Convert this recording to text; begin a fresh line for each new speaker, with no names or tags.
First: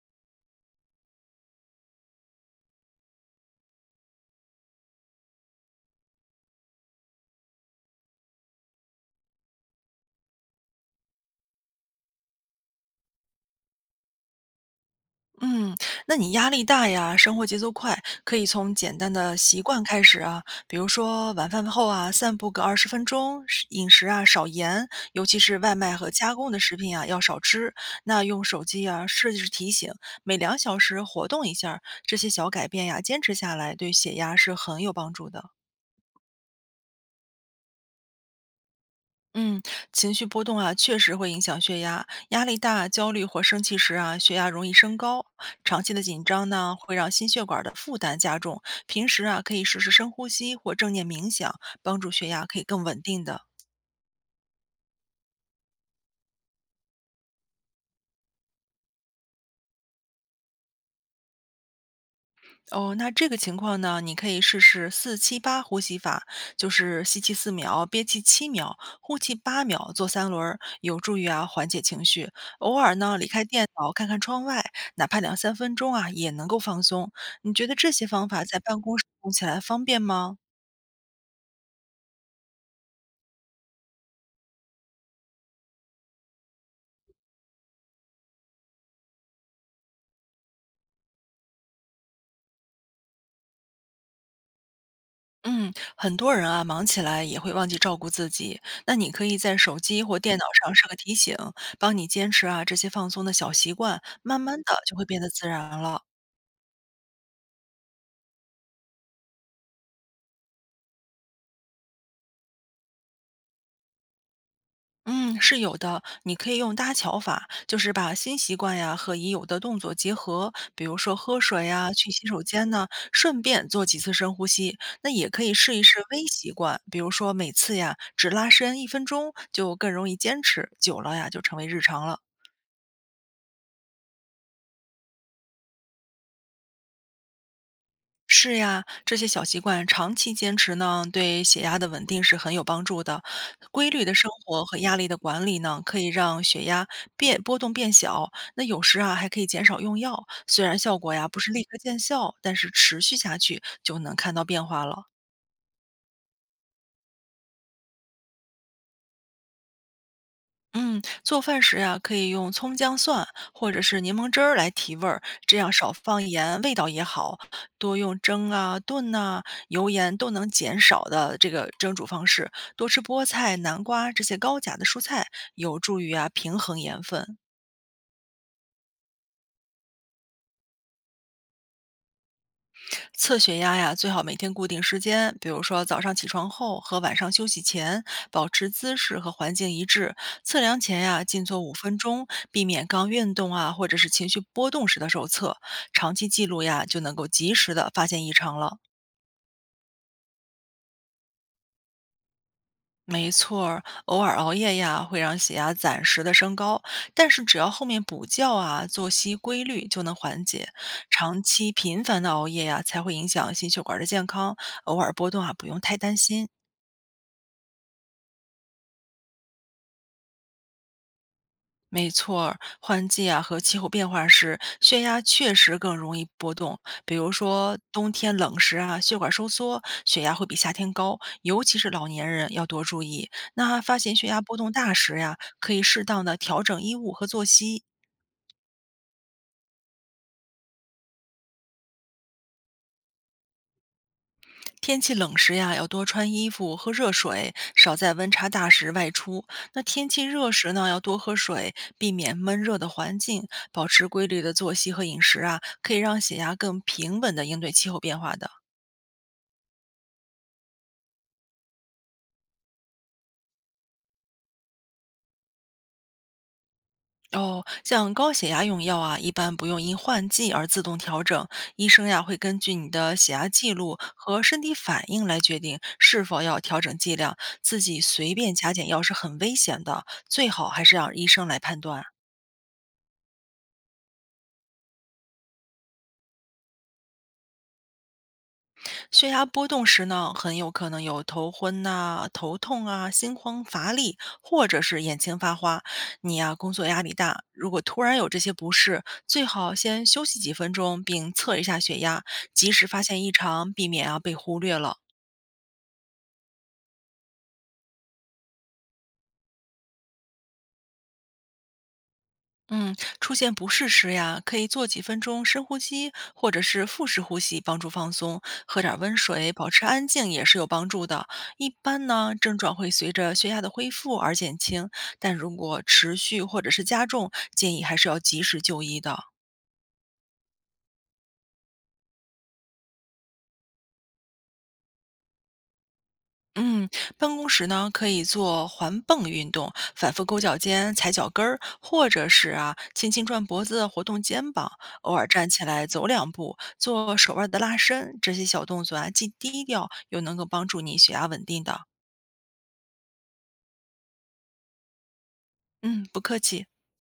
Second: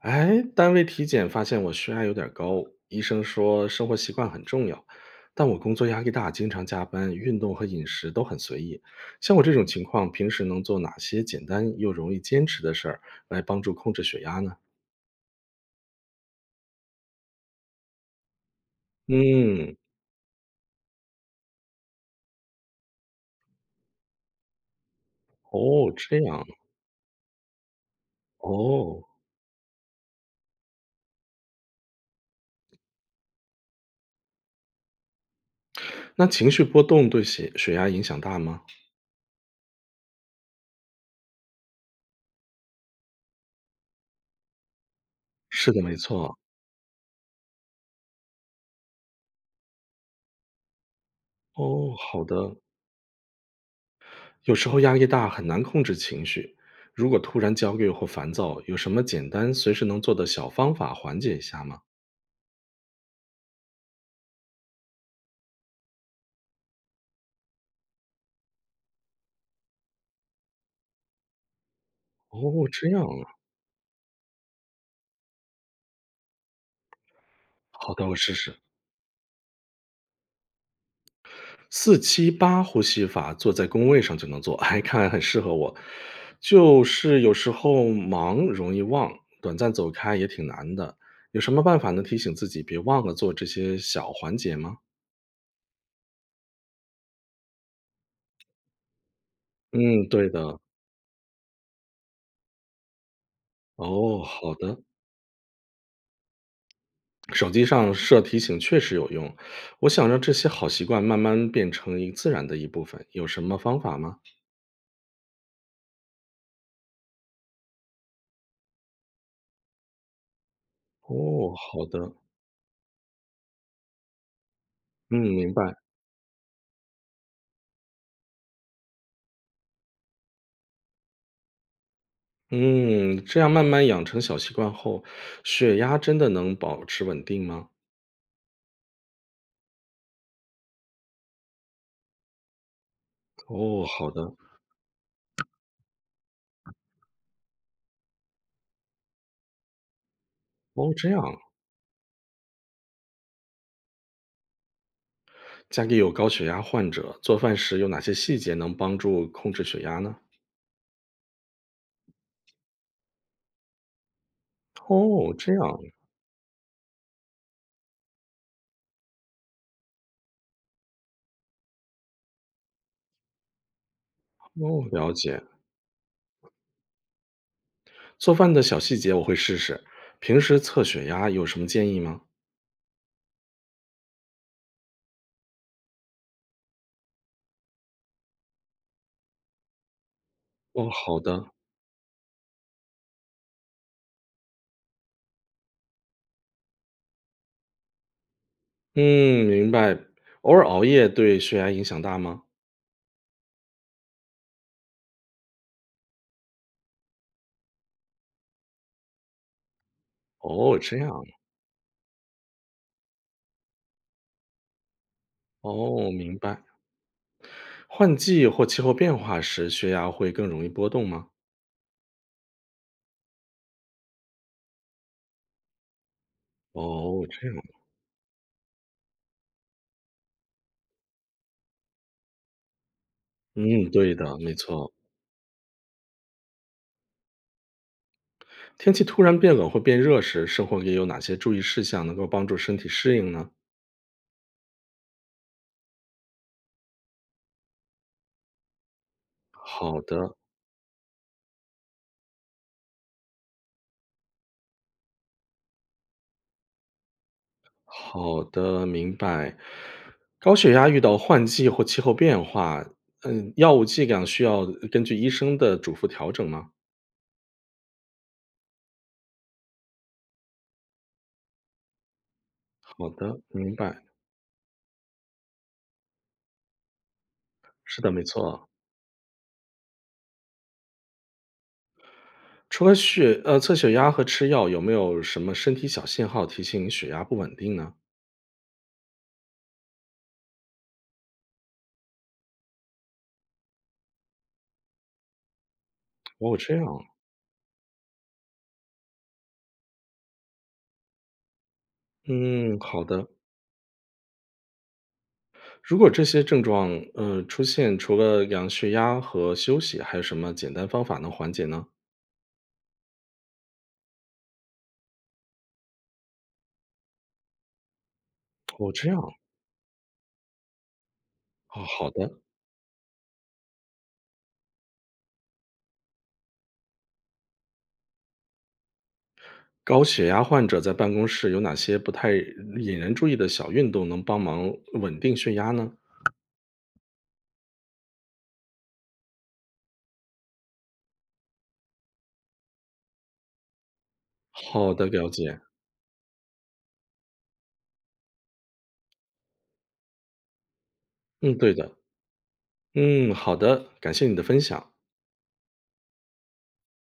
哎，单位体检发现我血压有点高，医生说生活习惯很重要，但我工作压力大，经常加班，运动和饮食都很随意。像我这种情况，平时能做哪些简单又容易坚持的事儿来帮助控制血压呢？
嗯，那你压力大呀，生活节奏快，可以从简单的习
嗯，
惯开始啊，比如说晚饭后啊，散步个20分钟，是饮食啊少盐，尤其是外
哦，
卖和
这
加
样，
工的食品啊要少吃。那用手机
哦，
啊设置提醒，每2小时活动一下儿这些小改变呀，坚持下来对血压是很有帮助的。
那情绪波动对血压影响大吗？
嗯，情绪波动啊，确实会影响血压。压力大、焦虑或生气时啊，血压容易升高。
是
长
的，
期
没
的紧
错。
张呢，会让心血管的负担加重。平时啊，可以试试深呼吸或正念冥想，
哦，
帮助
好
血压
的，
可以更稳定的。
有时候压力大，很难控制情绪。如果突然焦虑或烦躁，有什么简单随时能做的小方法缓解一下吗？
哦，那这个情况呢，你可以试试478呼吸法，就是吸气4秒，憋气7秒，呼气8秒，做3轮儿，有助于啊缓解情绪。
哦，
偶
这
尔
样
呢，
啊，
离开电脑看看窗外，哪怕两三分钟啊，也能够放松。你觉得这
好
些
的，我
方
试
法在
试。
办公室用起来方便吗？
四七八呼吸法，坐在工位上就能做，哎，看来很适合我。就是有时候忙容易忘，短暂走开也挺难的。有什么办法能提醒自己别忘了做这些小环节吗？
嗯，很多人啊，忙起来也会忘记照顾自己。那你可以在手机
嗯，
或
对
电脑
的。
上设个提醒，帮你坚持啊这些放松的小习惯，
哦，
慢
好
慢的
的。
就会变得自然了。
手机上设提醒确实有用，我想让这些好习惯慢慢变成自然的一部分，有什么方法吗？
嗯，是有的。你可以用搭桥法，就是把新习惯呀和已有的动作结合，比如说喝
哦，
水
好
呀、去
的，
洗手间呢，顺便做几次深呼吸。那
嗯，
也可以
明白，
试一试微习惯，比如说每次呀只拉伸1分钟，就更容易坚持，久了呀就成为日常了。
嗯，这样慢慢养成小习惯后，血压真的能保持稳定吗？
是呀，这些小习惯长期坚持呢，对血压的稳定是很有帮助的。
哦，
规律
好
的生
的，
活和压力的管理呢，可以让血压变波动变小。那有时啊，还可以减少用药。虽然
哦，
效
这
果
样，
呀不是立刻见效，但是持续下去就能看到变化了。
家里有高血压患者，做饭时有哪些细节能帮助控制血压呢？
嗯，做饭时呀，可以用葱姜蒜或者是柠檬汁儿来提味儿，
哦，这
这
样，
样少放盐，味道也好。多用蒸啊、炖呐、油盐都能减少的这个蒸煮方式。多吃菠菜、南瓜这些高钾
哦，
的蔬
了
菜，
解，
有助于啊平衡盐分。
做饭的小细节我会试试。平时测血压有什么建议吗？
测血压呀，最好每天固定时间，比如说早上起床后和晚上休息前，保持姿势和环境一致。测量
哦，
前
好
呀，静
的，
坐5分钟，避免刚运动啊或者是情绪波动时的手测。长期记录呀，就能够及时的发现异常了。
嗯，明白。偶尔熬夜对血压影响大吗？
没错儿偶尔熬夜呀，会让血压暂时的升高，但是只要后面补觉啊，作息规律就能缓解。
哦，这样。
长期频繁的熬夜呀，才会影响心血管的健康。偶尔波动啊，不用太
哦，
担
明
心。
白。换季或气候变化时，血压会更容易波动吗？
没错儿，换季啊和气候变化时，血压确实更容易波动。比
哦，
如
这样。
说冬天冷时啊，血管收缩，血压会比夏天高，尤其是老年人要多注意。那
嗯，
发
对
现血
的，
压
没
波动大
错。
时呀，可以适当的调整衣物和作息。
天气突然变冷或变热时，生活里有哪些注意事项能够帮助身体适应呢？
天气冷时呀，要多穿衣服、喝热水，少在温差大时外出。那
好
天气
的，
热时呢，要多喝水，避免闷热的环境，保持规律的作息和饮食啊，可以让血压更平稳的应对气候变化
好
的。
的，明白。高血压遇到换季或气候变化，嗯，药物剂量需要根据医生的嘱咐调整吗？
哦，像高血压用药啊，一般不用因换季而自动调整，医生呀会根据你
好
的血
的，
压记
明
录
白。
和身体反应来决定是否要调整剂量，自己
是的，没
随便
错。
加减药是很危险的，最好还是让医生来判断啊。
除了测血压和吃药，有没有什么身体小信号提醒你血压不稳定呢？
血压波动时呢，很有可能有头昏呐、头痛啊、心慌、乏力，或者是眼前发花。你呀、
哦，
工
这
作
样，
压力大，如果突然有这些不适，最好先休息几分钟，并测一下血压，及
嗯，
时发
好
现
的。
异常，避免啊被忽略了。
如果这些症状，出现，除了量血压和休息，还有什么简单方法能缓解呢？
嗯，出现不适时呀，可以做几分钟深呼吸，或者是腹式呼吸，帮助放松。喝
哦，
点儿
这
温
样，
水，保持安静也是有帮助的。一
哦，
般
好
呢，
的。
症状会随着血压的恢复而减轻，但如果持续或者是加重，建议还是要及时就医的。
高血压患者在办公室有哪些不太引人注意的小运动能帮忙稳定血压呢？
嗯，办公时呢，可以做环蹦运动，反复勾脚尖、踩脚跟儿，或者是啊，轻轻转脖子、活动肩膀，
好的，
偶尔
了
站
解。
起来走两步，做手腕的拉伸，这些小动作啊，既低调又能够帮助你血压稳
嗯，
定
对
的。
的。嗯，好的，感谢你的分享。
嗯，不客气。